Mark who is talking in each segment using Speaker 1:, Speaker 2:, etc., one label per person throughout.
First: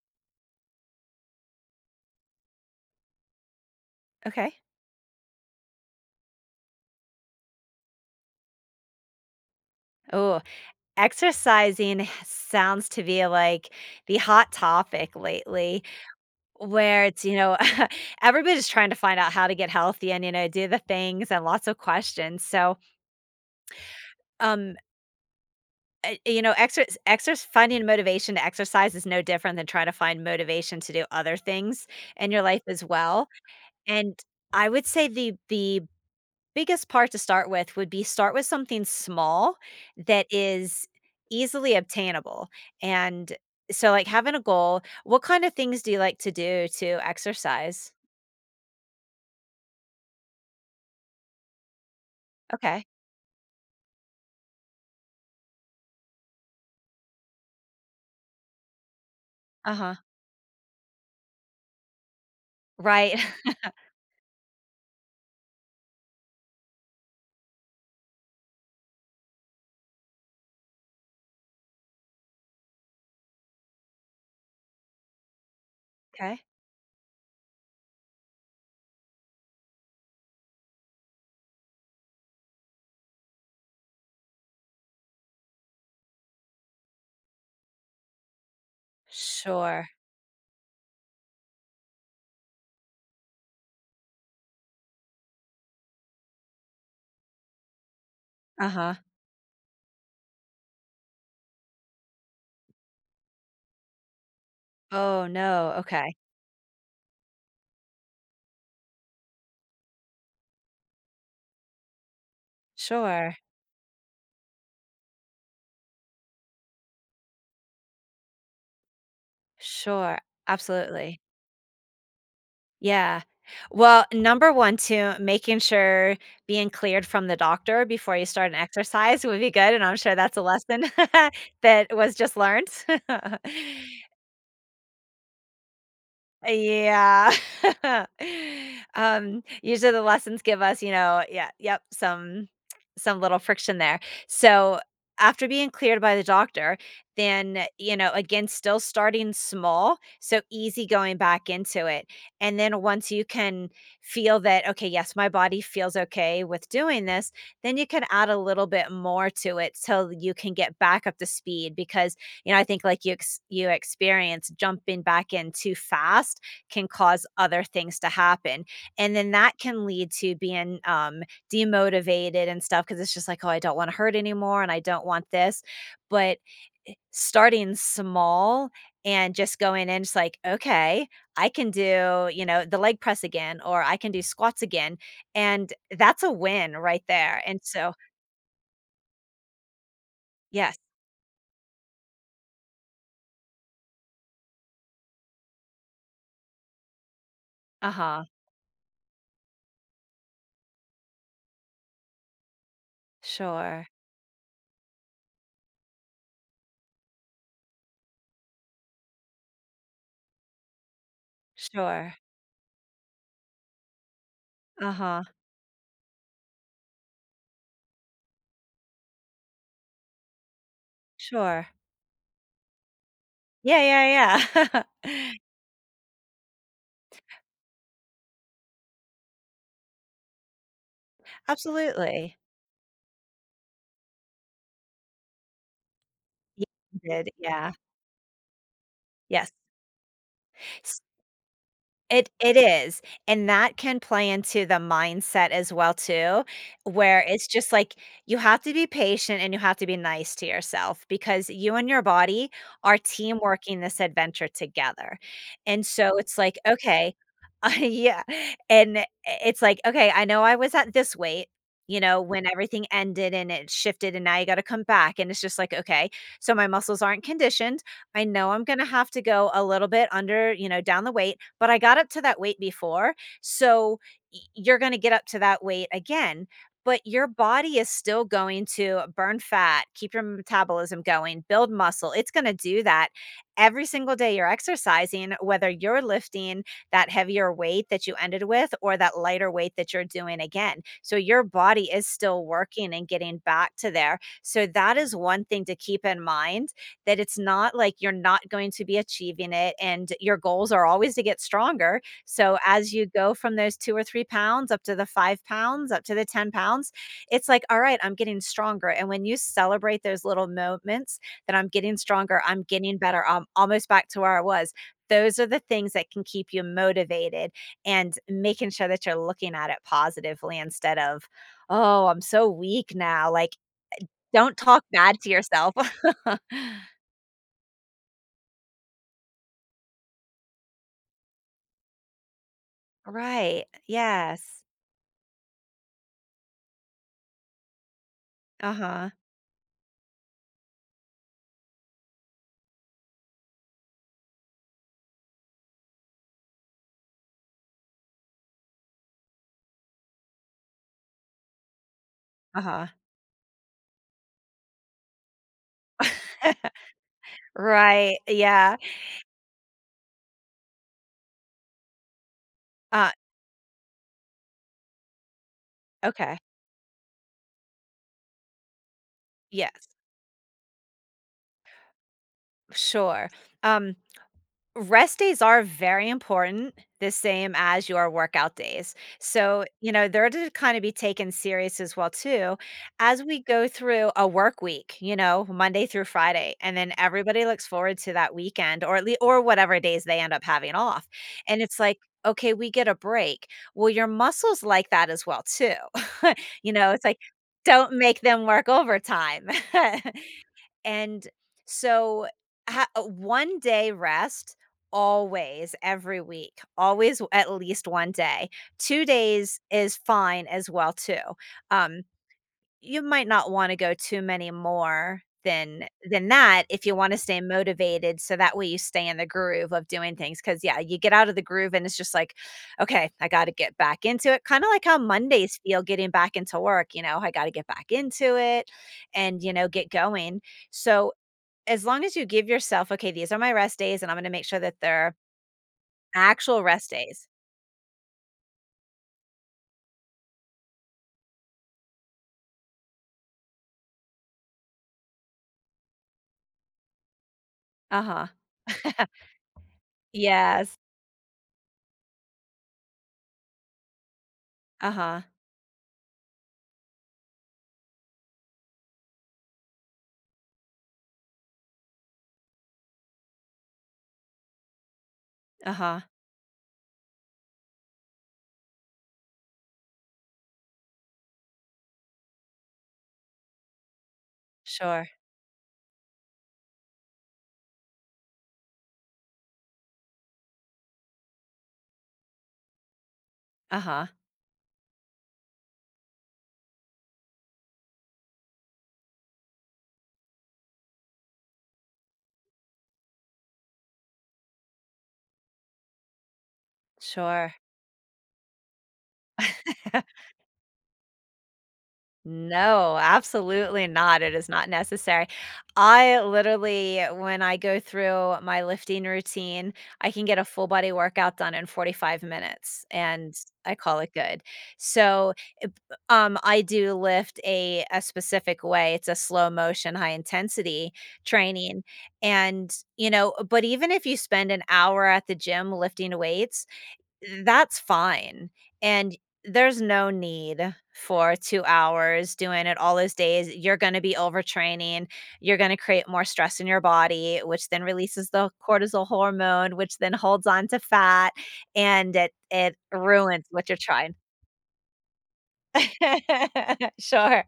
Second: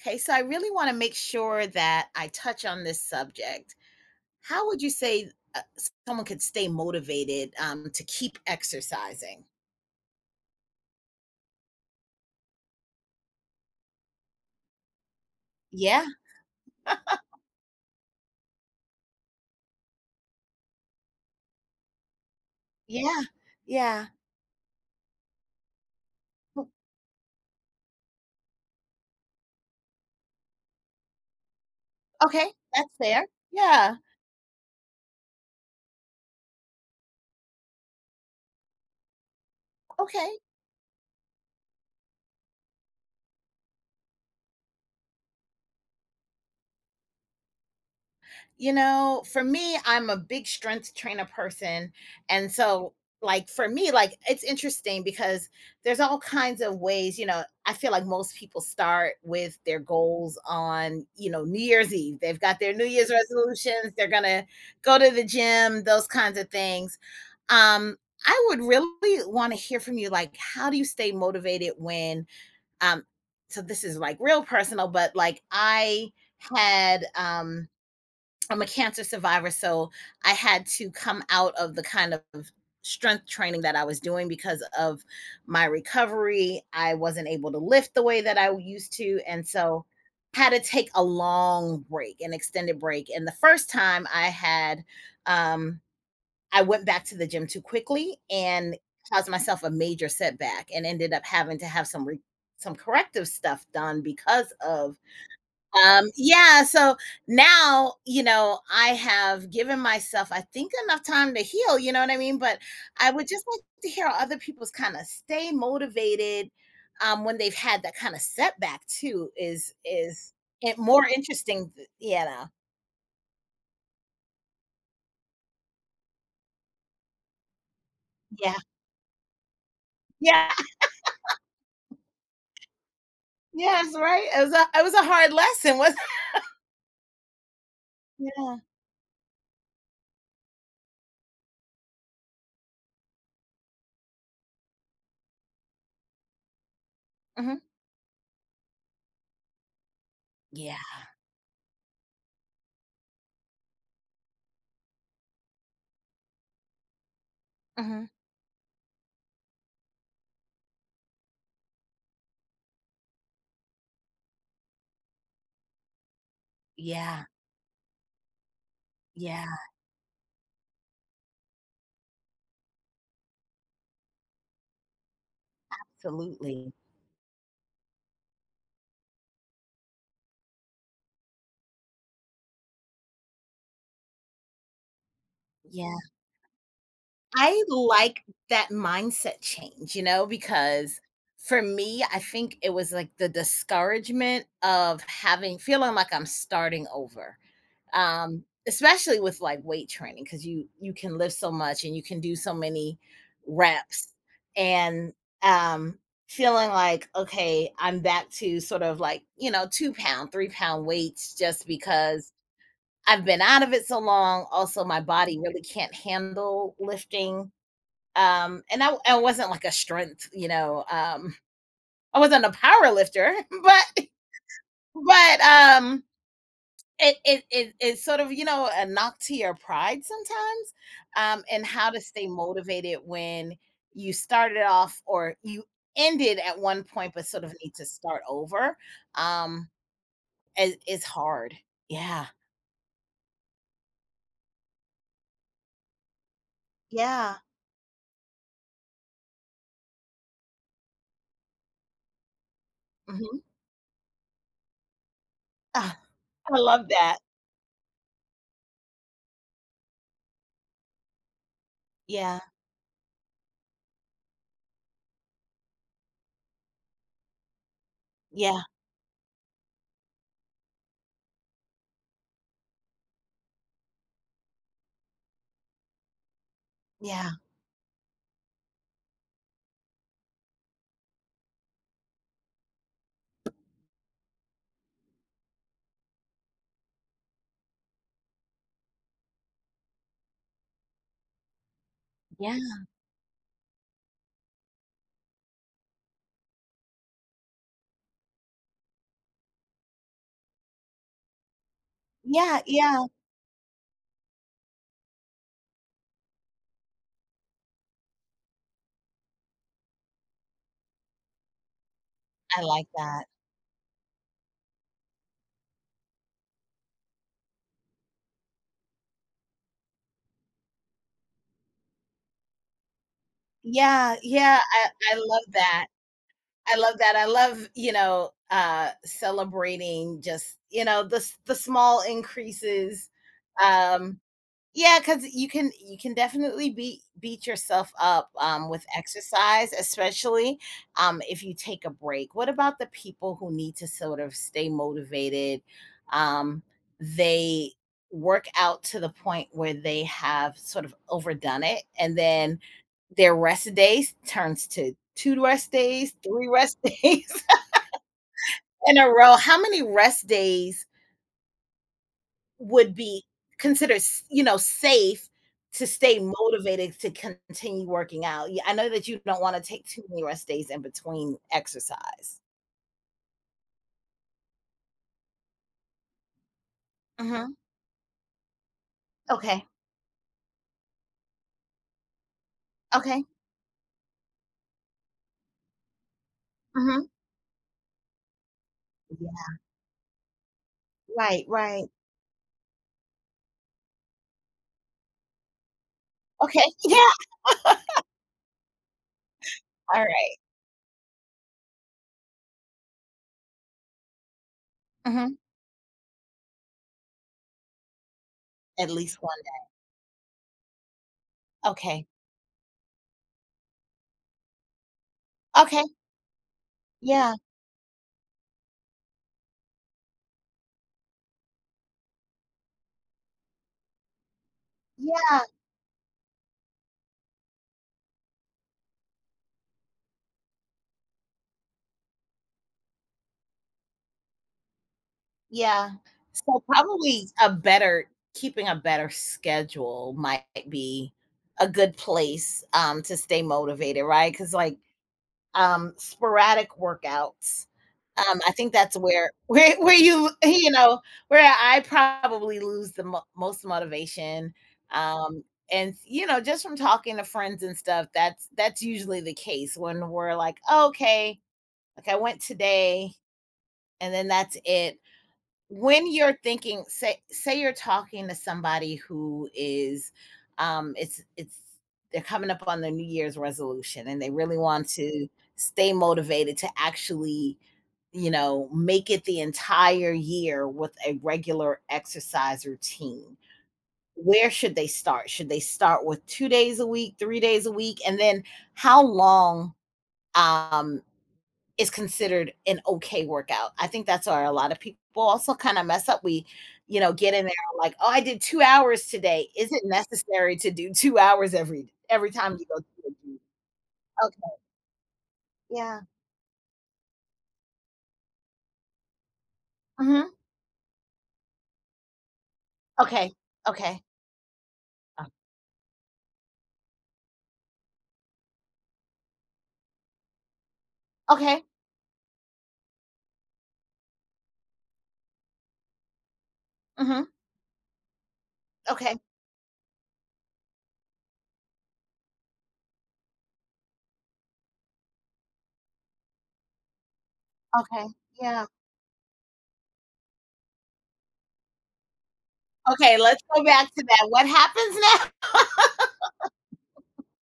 Speaker 1: Okay, so I really want to make sure that I touch on this subject.
Speaker 2: Okay.
Speaker 1: How would you say someone could stay motivated to keep exercising?
Speaker 2: Oh, exercising sounds to be like the hot topic lately
Speaker 1: Yeah,
Speaker 2: where everybody's trying to find out how to get healthy and, do the things and lots of questions. So,
Speaker 1: yeah, yeah.
Speaker 2: um, you know, exercise, exercise, finding motivation to exercise is no different than trying to find motivation to do other things in your
Speaker 1: Okay,
Speaker 2: life as
Speaker 1: that's fair.
Speaker 2: well.
Speaker 1: Yeah.
Speaker 2: And I would say the biggest part to start with would be start with something small that
Speaker 1: Okay.
Speaker 2: is easily obtainable, and so like having a goal, what kind of things do you like to do to exercise?
Speaker 1: You know, for me, I'm a big strength trainer person. And
Speaker 2: Okay.
Speaker 1: so, like, for me, like, it's interesting because there's all kinds of ways, you know, I feel like most people start with their
Speaker 2: Uh-huh.
Speaker 1: goals on, you know, New Year's Eve. They've got their New Year's
Speaker 2: Right.
Speaker 1: resolutions, they're going to go to the gym, those kinds of things. Um, I would really want to hear from you, like, how do you stay motivated when, um, so this is like real personal, but like I
Speaker 2: Okay.
Speaker 1: had, I'm a cancer survivor, so I had to come out of the kind of strength training that I was doing because of my recovery. I wasn't able to lift the way that I used to, and so
Speaker 2: Sure.
Speaker 1: had to take a long break, an extended break. And the first time I had, um, I went back to the gym too quickly and
Speaker 2: Uh-huh.
Speaker 1: caused myself a major setback, and ended up having to have some some corrective stuff done because of
Speaker 2: Oh no, okay.
Speaker 1: yeah, so now, you know, I have given myself, I think, enough time to heal, you know what I mean? But I would
Speaker 2: Sure.
Speaker 1: just like to hear how other people's kind of stay motivated when they've had that kind of setback too is
Speaker 2: Sure.
Speaker 1: is it more
Speaker 2: Absolutely.
Speaker 1: interesting, you know.
Speaker 2: Yeah. Well, number 1 too, making sure being cleared from the doctor before you start
Speaker 1: Yeah.
Speaker 2: an exercise would be good, and I'm sure that's a
Speaker 1: Yeah.
Speaker 2: lesson that was just learned.
Speaker 1: Yes, right. It was a hard lesson, wasn't
Speaker 2: Yeah.
Speaker 1: it? Yeah.
Speaker 2: Usually the lessons give us, yeah, yep, some little friction there. So, after being cleared by the doctor,
Speaker 1: Hmm.
Speaker 2: then, again, still starting small, so
Speaker 1: Yeah.
Speaker 2: easy going back into it. And then once you can feel that, "Okay, yes, my body feels okay with doing this," then you
Speaker 1: Hmm.
Speaker 2: can add a little bit more to it so you can get back up to speed because I think like you experience jumping back in too fast can
Speaker 1: Yeah.
Speaker 2: cause other things to happen, and then
Speaker 1: Yeah.
Speaker 2: that can lead to being demotivated and stuff because it's just like, oh, I don't want to hurt anymore, and I don't want this. But
Speaker 1: Absolutely.
Speaker 2: starting small and just going in, just like, okay, I can do, the leg press again, or I can do squats again, and
Speaker 1: Yeah.
Speaker 2: that's a win right there. And
Speaker 1: I
Speaker 2: so,
Speaker 1: like that mindset change, you know,
Speaker 2: yes,
Speaker 1: because for me, I think it was like the discouragement of having feeling like I'm starting over.
Speaker 2: uh huh,
Speaker 1: Especially with like weight training, because you can lift so much and you can do so many
Speaker 2: sure,
Speaker 1: reps, and um feeling like okay, I'm back to sort of like, you know, 2-pound, 3-pound weights just
Speaker 2: sure.
Speaker 1: because I've been out of it so long. Also,
Speaker 2: Uh
Speaker 1: my
Speaker 2: huh.
Speaker 1: body really can't handle lifting, and I wasn't like a strength, you know,
Speaker 2: Sure.
Speaker 1: I wasn't a power lifter,
Speaker 2: Yeah,
Speaker 1: but
Speaker 2: yeah, yeah.
Speaker 1: but um it's sort of, you know, a knock to your pride sometimes. And how to stay
Speaker 2: Absolutely.
Speaker 1: motivated when you started off or you ended at
Speaker 2: Ye
Speaker 1: one point but
Speaker 2: Did,
Speaker 1: sort of
Speaker 2: yeah.
Speaker 1: need to start over.
Speaker 2: Yes.
Speaker 1: Um is hard. Yeah.
Speaker 2: It is, and that can play into the mindset as well too, where
Speaker 1: Yeah.
Speaker 2: it's just like you have to be patient and you have to be nice to yourself because you and your body are team
Speaker 1: Mhm.
Speaker 2: working this adventure together. And
Speaker 1: Ah,
Speaker 2: so it's
Speaker 1: I
Speaker 2: like,
Speaker 1: love
Speaker 2: okay,
Speaker 1: that.
Speaker 2: yeah, and it's like, okay, I know I was at this weight,
Speaker 1: Yeah.
Speaker 2: when everything ended and it shifted and now you gotta come back, and it's just like, okay, so my muscles aren't conditioned. I know
Speaker 1: Yeah.
Speaker 2: I'm gonna have to go a little bit under, down the weight, but I got up to that weight before. So you're going to get up to that weight again. But your
Speaker 1: Yeah.
Speaker 2: body is still going to burn fat, keep your metabolism going, build muscle. It's going to do that every single day you're exercising, whether you're lifting that heavier weight that you ended with or that lighter weight that you're doing again. So your body is still
Speaker 1: Yeah.
Speaker 2: working and getting back to there. So that is one thing to keep in mind, that it's not like you're not going to be achieving it, and your goals are always to get stronger. So
Speaker 1: Yeah.
Speaker 2: as
Speaker 1: Yeah.
Speaker 2: you go from those 2 or 3 pounds up to the 5 pounds, up to the 10 pounds, it's like, all right, I'm getting stronger. And when you celebrate those little moments that I'm getting stronger,
Speaker 1: I
Speaker 2: I'm
Speaker 1: like
Speaker 2: getting better,
Speaker 1: that.
Speaker 2: I'm almost back to where I was. Those are the things that can keep you motivated and making sure that you're looking at it positively instead of, oh, I'm so weak now. Like,
Speaker 1: Yeah,
Speaker 2: don't
Speaker 1: yeah,
Speaker 2: talk
Speaker 1: I
Speaker 2: bad to
Speaker 1: love
Speaker 2: yourself.
Speaker 1: that. I love that. I love, you know, celebrating just, you know, the the small increases.
Speaker 2: Right.
Speaker 1: Um
Speaker 2: Yes.
Speaker 1: yeah, because you can definitely beat yourself up, with
Speaker 2: Uh-huh.
Speaker 1: exercise, especially, if you take a break. What about the people who need to sort of stay motivated? Um, they work out to the point where they have sort of overdone it, and then
Speaker 2: Uh-huh.
Speaker 1: their rest days turns to 2 rest days, 3 rest days
Speaker 2: Right. Yeah.
Speaker 1: in a row. How many rest days would
Speaker 2: Uh,
Speaker 1: be considered, you know, safe to stay
Speaker 2: okay.
Speaker 1: motivated to continue working out? Yeah, I know that you don't want to take
Speaker 2: Yes.
Speaker 1: too many rest days in between exercise.
Speaker 2: Sure. Um, Rest days are very important, the same
Speaker 1: Mhm.
Speaker 2: as your workout days.
Speaker 1: Okay.
Speaker 2: So, they're to kind of be taken serious as well too, as
Speaker 1: Okay.
Speaker 2: we go through a work week, Monday through Friday, and then
Speaker 1: Mhm.
Speaker 2: everybody looks forward to that weekend, or at least or
Speaker 1: Yeah.
Speaker 2: whatever days they end up having off.
Speaker 1: Right,
Speaker 2: And it's
Speaker 1: right.
Speaker 2: like, okay, we get a break. Well, your muscles like that as well too.
Speaker 1: Okay.
Speaker 2: It's
Speaker 1: Yeah.
Speaker 2: like don't make them work overtime.
Speaker 1: All right.
Speaker 2: And so 1 day rest
Speaker 1: Mhm.
Speaker 2: always, every week always, at least 1 day.
Speaker 1: At
Speaker 2: two
Speaker 1: least one
Speaker 2: days is fine as well too.
Speaker 1: day.
Speaker 2: um
Speaker 1: Okay.
Speaker 2: you might not want to go too many more
Speaker 1: Okay.
Speaker 2: than that if you want to
Speaker 1: Yeah.
Speaker 2: stay motivated, so that way you stay in the groove of doing things, because yeah, you get out of the groove and it's just like, okay, I got to get back into it, kind of like how
Speaker 1: Yeah.
Speaker 2: Mondays feel getting back into work. I got to get back into it and get going. So, as long as you give yourself, "Okay, these are my rest days, and I'm gonna make sure that they're
Speaker 1: Yeah. So
Speaker 2: actual rest
Speaker 1: probably
Speaker 2: days."
Speaker 1: a better keeping a better schedule might be a good place to stay motivated, right? Cuz like, sporadic workouts.
Speaker 2: Uh-huh.
Speaker 1: I think that's where where you
Speaker 2: Yes.
Speaker 1: know where I probably lose the most motivation.
Speaker 2: Uh-huh,
Speaker 1: Um, and you know, just from talking to friends and stuff, that's usually the case when we're like, "Oh, okay, like I went today, and then that's it,"
Speaker 2: uh-huh.
Speaker 1: when you're thinking, say you're talking to somebody who is, it's they're coming up on their New Year's resolution and they really want
Speaker 2: Sure.
Speaker 1: to stay motivated to actually, you know, make it the entire year with a regular exercise routine.
Speaker 2: Uh-huh,
Speaker 1: Where Should they start with 2 days a week, 3 days a week? And then how long um is considered an okay workout? I think that's where a lot of people also kind of mess up. We, you know, get in there
Speaker 2: sure.
Speaker 1: like, oh, I did 2 hours today. Is it necessary to do 2 hours every time you go to
Speaker 2: No,
Speaker 1: the gym?
Speaker 2: absolutely not. It is
Speaker 1: Okay.
Speaker 2: not necessary.
Speaker 1: Yeah.
Speaker 2: I literally, when I go through my lifting routine, I can
Speaker 1: Hmm.
Speaker 2: get a full body workout done in 45 minutes and
Speaker 1: Okay.
Speaker 2: I call
Speaker 1: Okay.
Speaker 2: it good.
Speaker 1: Uh,
Speaker 2: So, it- I do lift a specific way. It's a slow motion, high intensity
Speaker 1: okay.
Speaker 2: training. And, but even if you spend an hour at the gym lifting weights,
Speaker 1: Hmm.
Speaker 2: that's fine,
Speaker 1: Okay.
Speaker 2: and there's no need for 2 hours doing it all those days. You're gonna be overtraining, you're gonna create more stress in your body, which then
Speaker 1: Okay.
Speaker 2: releases the
Speaker 1: Yeah.
Speaker 2: cortisol hormone, which then holds on to fat, and it
Speaker 1: Okay. Let's
Speaker 2: ruins
Speaker 1: go
Speaker 2: what you're
Speaker 1: back to
Speaker 2: trying.
Speaker 1: that. What happens now?
Speaker 2: Sure.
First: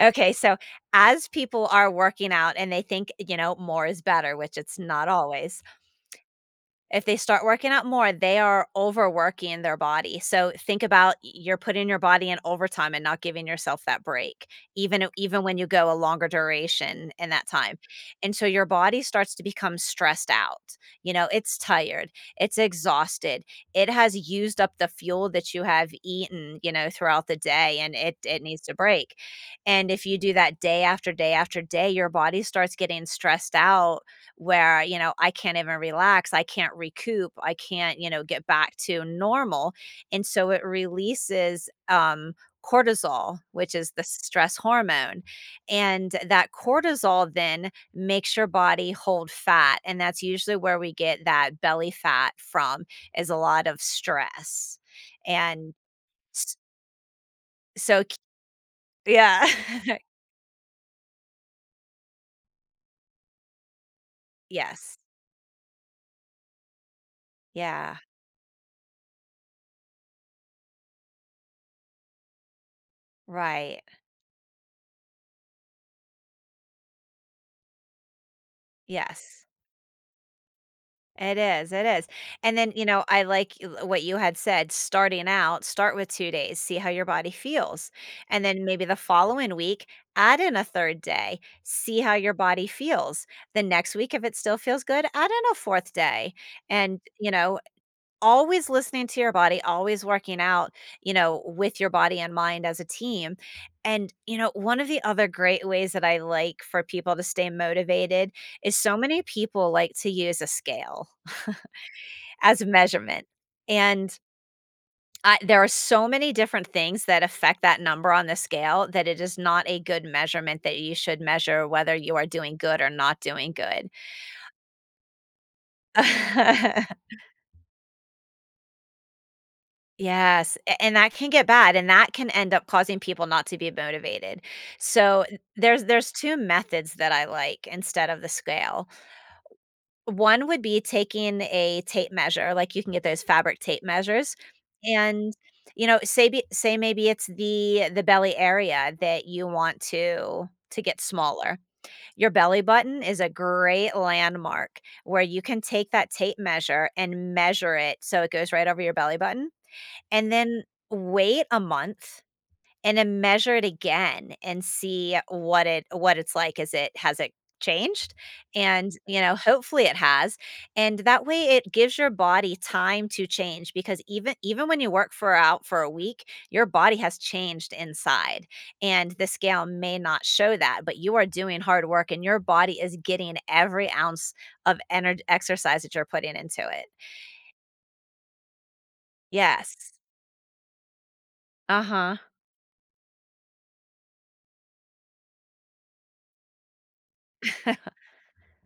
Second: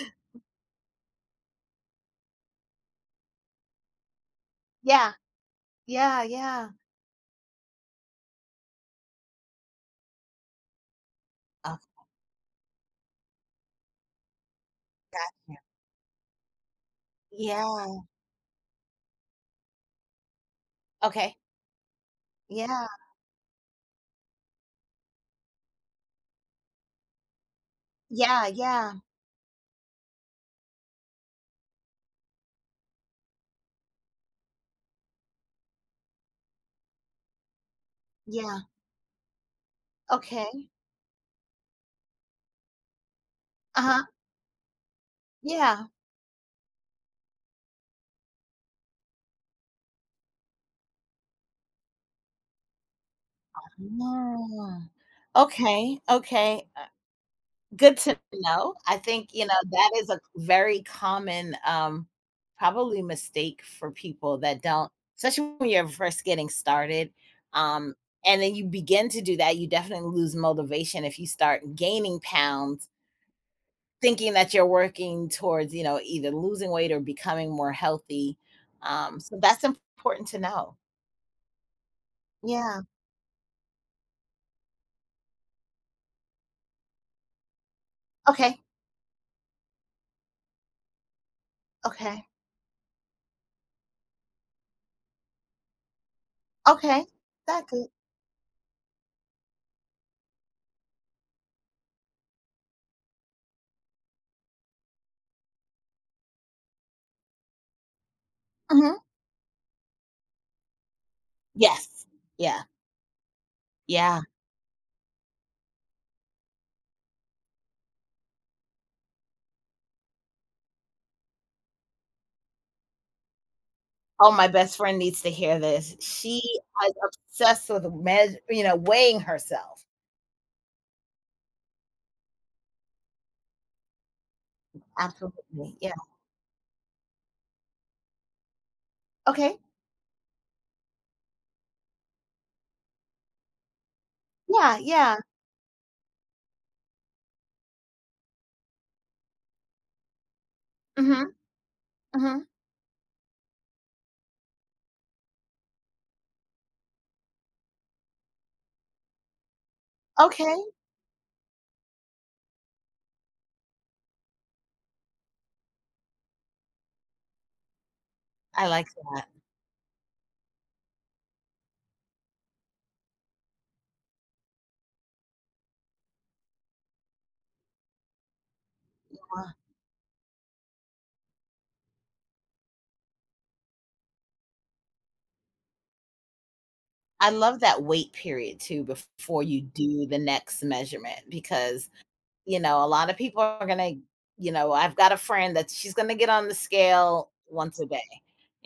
Speaker 2: Okay, so as people are working out and they think, more is better, which it's not
Speaker 1: Yeah.
Speaker 2: always.
Speaker 1: Yeah. Yeah.
Speaker 2: If they start working out more, they are overworking their body. So think about, y you're
Speaker 1: Oh,
Speaker 2: putting your body in overtime and not giving yourself that break, even o even
Speaker 1: gotcha.
Speaker 2: when you go a longer duration in that time.
Speaker 1: Yeah.
Speaker 2: And so your body starts to become stressed out.
Speaker 1: Okay.
Speaker 2: It's tired, it's
Speaker 1: Yeah.
Speaker 2: exhausted, it has used up the fuel that you have eaten, throughout the day, and it
Speaker 1: Yeah.
Speaker 2: needs to
Speaker 1: Yeah.
Speaker 2: break. And if you do that day after day after day, your body starts getting stressed out where, I can't even relax, I can't recoup, I can't, get
Speaker 1: Yeah.
Speaker 2: back to normal, and so it
Speaker 1: Okay.
Speaker 2: releases, cortisol, which
Speaker 1: Uh
Speaker 2: is the
Speaker 1: huh.
Speaker 2: stress hormone,
Speaker 1: Yeah.
Speaker 2: and that cortisol then makes your body hold fat, and that's usually where we get that belly fat from, is a lot of
Speaker 1: Ah,
Speaker 2: stress, and
Speaker 1: okay,
Speaker 2: s
Speaker 1: okay, good
Speaker 2: so k
Speaker 1: to know. I think, you
Speaker 2: yeah.
Speaker 1: know, that is a very common, probably mistake for people that don't,
Speaker 2: Yes.
Speaker 1: especially when you're first getting started, um,
Speaker 2: Yeah.
Speaker 1: and then you begin to do that, you definitely lose motivation if you start gaining pounds,
Speaker 2: Right.
Speaker 1: thinking that you're working towards, you know, either losing weight or becoming more healthy, so
Speaker 2: Yes.
Speaker 1: that's important to know.
Speaker 2: It is, it is. And then,
Speaker 1: Yeah,
Speaker 2: I like what you had said, starting out, start with 2 days, see how your body feels. And
Speaker 1: okay,
Speaker 2: then maybe the following week, add in a 3rd day, see how
Speaker 1: okay,
Speaker 2: your body feels. The next week, if it still feels good, add in a 4th day. And,
Speaker 1: okay, that good.
Speaker 2: always listening to your body, always working out, with your body and mind as a team. And, one of the other great ways that I like for people to stay motivated is so
Speaker 1: Mhm.
Speaker 2: many people like to use a scale
Speaker 1: Yes.
Speaker 2: as
Speaker 1: Yeah.
Speaker 2: a measurement. And
Speaker 1: Yeah.
Speaker 2: I there are so many different things that affect that number on the scale that it is not a good measurement that you should measure whether you are doing good or not doing good.
Speaker 1: Oh, my best friend needs to hear this. She is obsessed with meas weighing herself.
Speaker 2: Yes, a and that can get bad, and that can end up causing people not to be motivated. So,
Speaker 1: Absolutely,
Speaker 2: there's
Speaker 1: yeah.
Speaker 2: there's 2 methods that I like instead of the scale.
Speaker 1: Okay.
Speaker 2: One would be taking a tape measure, like, you can get those fabric tape measures,
Speaker 1: Yeah, yeah.
Speaker 2: and, say maybe it's the belly area that you want to get
Speaker 1: Mhm,
Speaker 2: smaller. Your
Speaker 1: mhm.
Speaker 2: belly button is a great landmark where you can take that tape measure and measure it so it goes right over your belly button, and
Speaker 1: Okay.
Speaker 2: then wait a month and then measure it again and see what it what it's like. Is it, has it changed?
Speaker 1: I like
Speaker 2: And,
Speaker 1: that.
Speaker 2: hopefully it has. And that way it gives your body time to change, because even even when you work for out for a week, your body has changed inside. And the
Speaker 1: Uh,
Speaker 2: scale may not show that, but you are doing hard work and your body is getting every ounce of energy exercise that you're putting into it.
Speaker 1: I love that wait period too before you
Speaker 2: Yes.
Speaker 1: do the next measurement because,
Speaker 2: Uh-huh.
Speaker 1: you know, a lot of people are gonna, you know, I've got a friend that she's gonna get on the scale once a day.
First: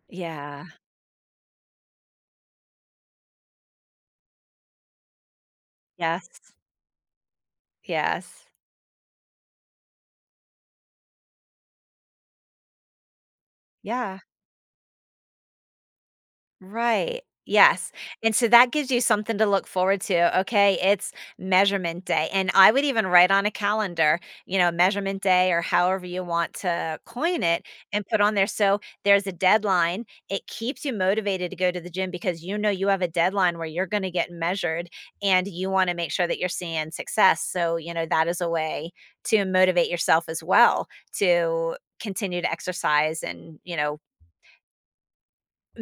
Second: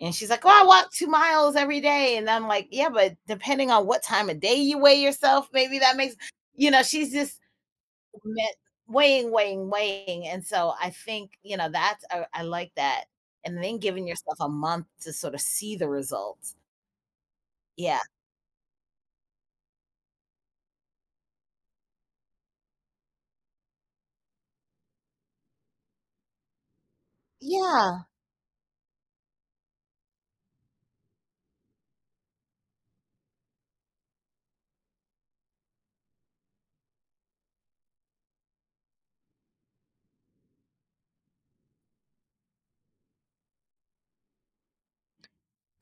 Speaker 1: And she's like, "Oh, I
Speaker 2: Yeah.
Speaker 1: walk 2 miles every day." And I'm like, "Yeah, but depending on what time of day you weigh yourself, maybe that makes,
Speaker 2: Yes.
Speaker 1: you know." She's just
Speaker 2: Yes.
Speaker 1: met, weighing, weighing, weighing, and so I think, you know, that's I like that. And then giving
Speaker 2: Yeah.
Speaker 1: yourself a month to sort of see the results.
Speaker 2: Right. Yes.
Speaker 1: Yeah,
Speaker 2: And so that gives you something to look forward to. Okay. It's measurement day. And I would even write on a calendar, measurement day or however you want to coin it,
Speaker 1: yeah,
Speaker 2: and put on there. So there's a deadline. It keeps you motivated to go to the gym because you know you have a deadline where you're going to get measured, and you want to make sure that you're seeing success. So, that is a way to motivate yourself as well, to continue to exercise and,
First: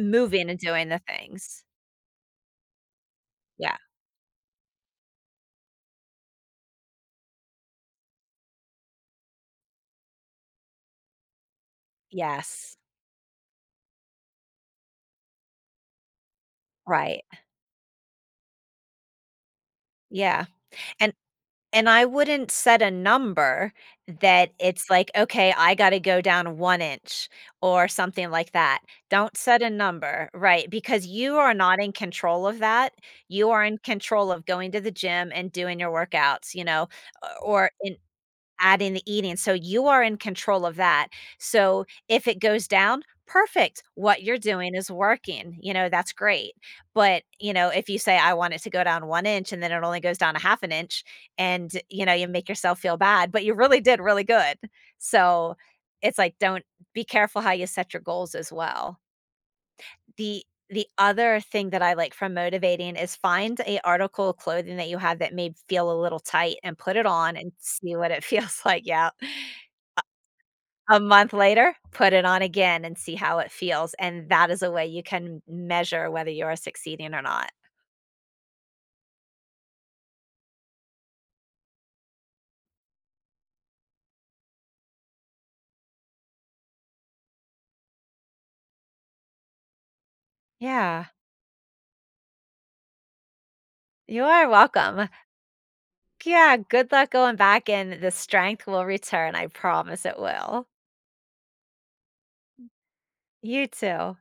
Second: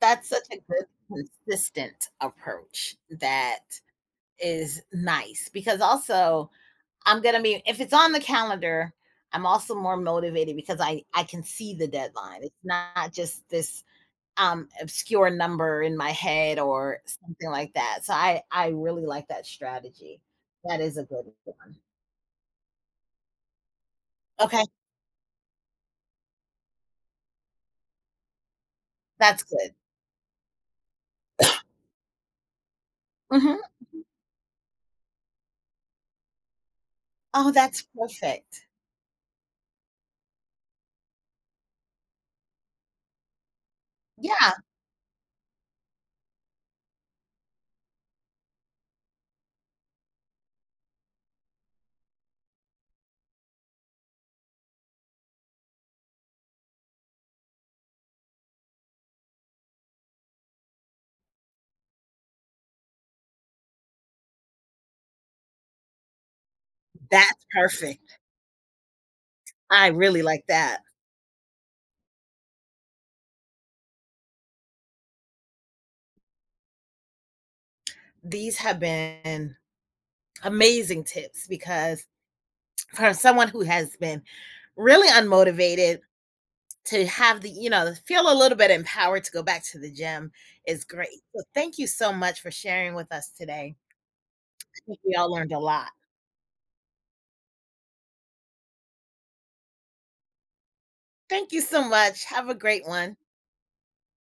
Speaker 1: that's such a
Speaker 2: and
Speaker 1: good
Speaker 2: doing the things.
Speaker 1: consistent approach, that
Speaker 2: Yeah.
Speaker 1: is nice because also I'm gonna be, if it's on the calendar, I'm also more motivated because I can see the deadline. It's
Speaker 2: Yes,
Speaker 1: not just this obscure number in my head or
Speaker 2: right,
Speaker 1: something like that. So I really like that strategy.
Speaker 2: yeah,
Speaker 1: That is a
Speaker 2: and
Speaker 1: good one.
Speaker 2: I wouldn't set a number that
Speaker 1: Okay,
Speaker 2: it's like, "Okay, I gotta go down 1 inch," or something like that. Don't
Speaker 1: that's
Speaker 2: set a
Speaker 1: good.
Speaker 2: number, right, because you are not in control of that. You
Speaker 1: Mhm.
Speaker 2: are in control of going to the gym and doing your workouts, you know,
Speaker 1: Oh,
Speaker 2: or
Speaker 1: that's
Speaker 2: in
Speaker 1: perfect.
Speaker 2: Add in the eating, so you are in control of that. So if it goes down, perfect. What you're
Speaker 1: Yeah,
Speaker 2: doing is working, that's great. But, if you say, I want it to go down 1 inch and then it only goes down a 1/2 an inch, and, you make yourself feel bad, but you really did really good. So it's like, don't, be careful how you set your goals as well. The the other thing that I like from motivating is find a article of clothing that you have that may feel a little tight and put it on
Speaker 1: that's
Speaker 2: and see what
Speaker 1: perfect.
Speaker 2: it feels like, yeah.
Speaker 1: I really like that.
Speaker 2: A month later, put it on again and see how it feels, and that is a way you can measure whether you are succeeding or not.
Speaker 1: These have been amazing tips, because from someone who has been really unmotivated, to have the, you know, feel a little bit empowered to go back to the gym is
Speaker 2: Yeah.
Speaker 1: great. So thank you so much for sharing with us today.
Speaker 2: You are
Speaker 1: I think
Speaker 2: welcome.
Speaker 1: we all learned a lot.
Speaker 2: Yeah, good luck going back and the strength will return, I promise it will.
Speaker 1: Thank you so much, have a great one.
Speaker 2: You too.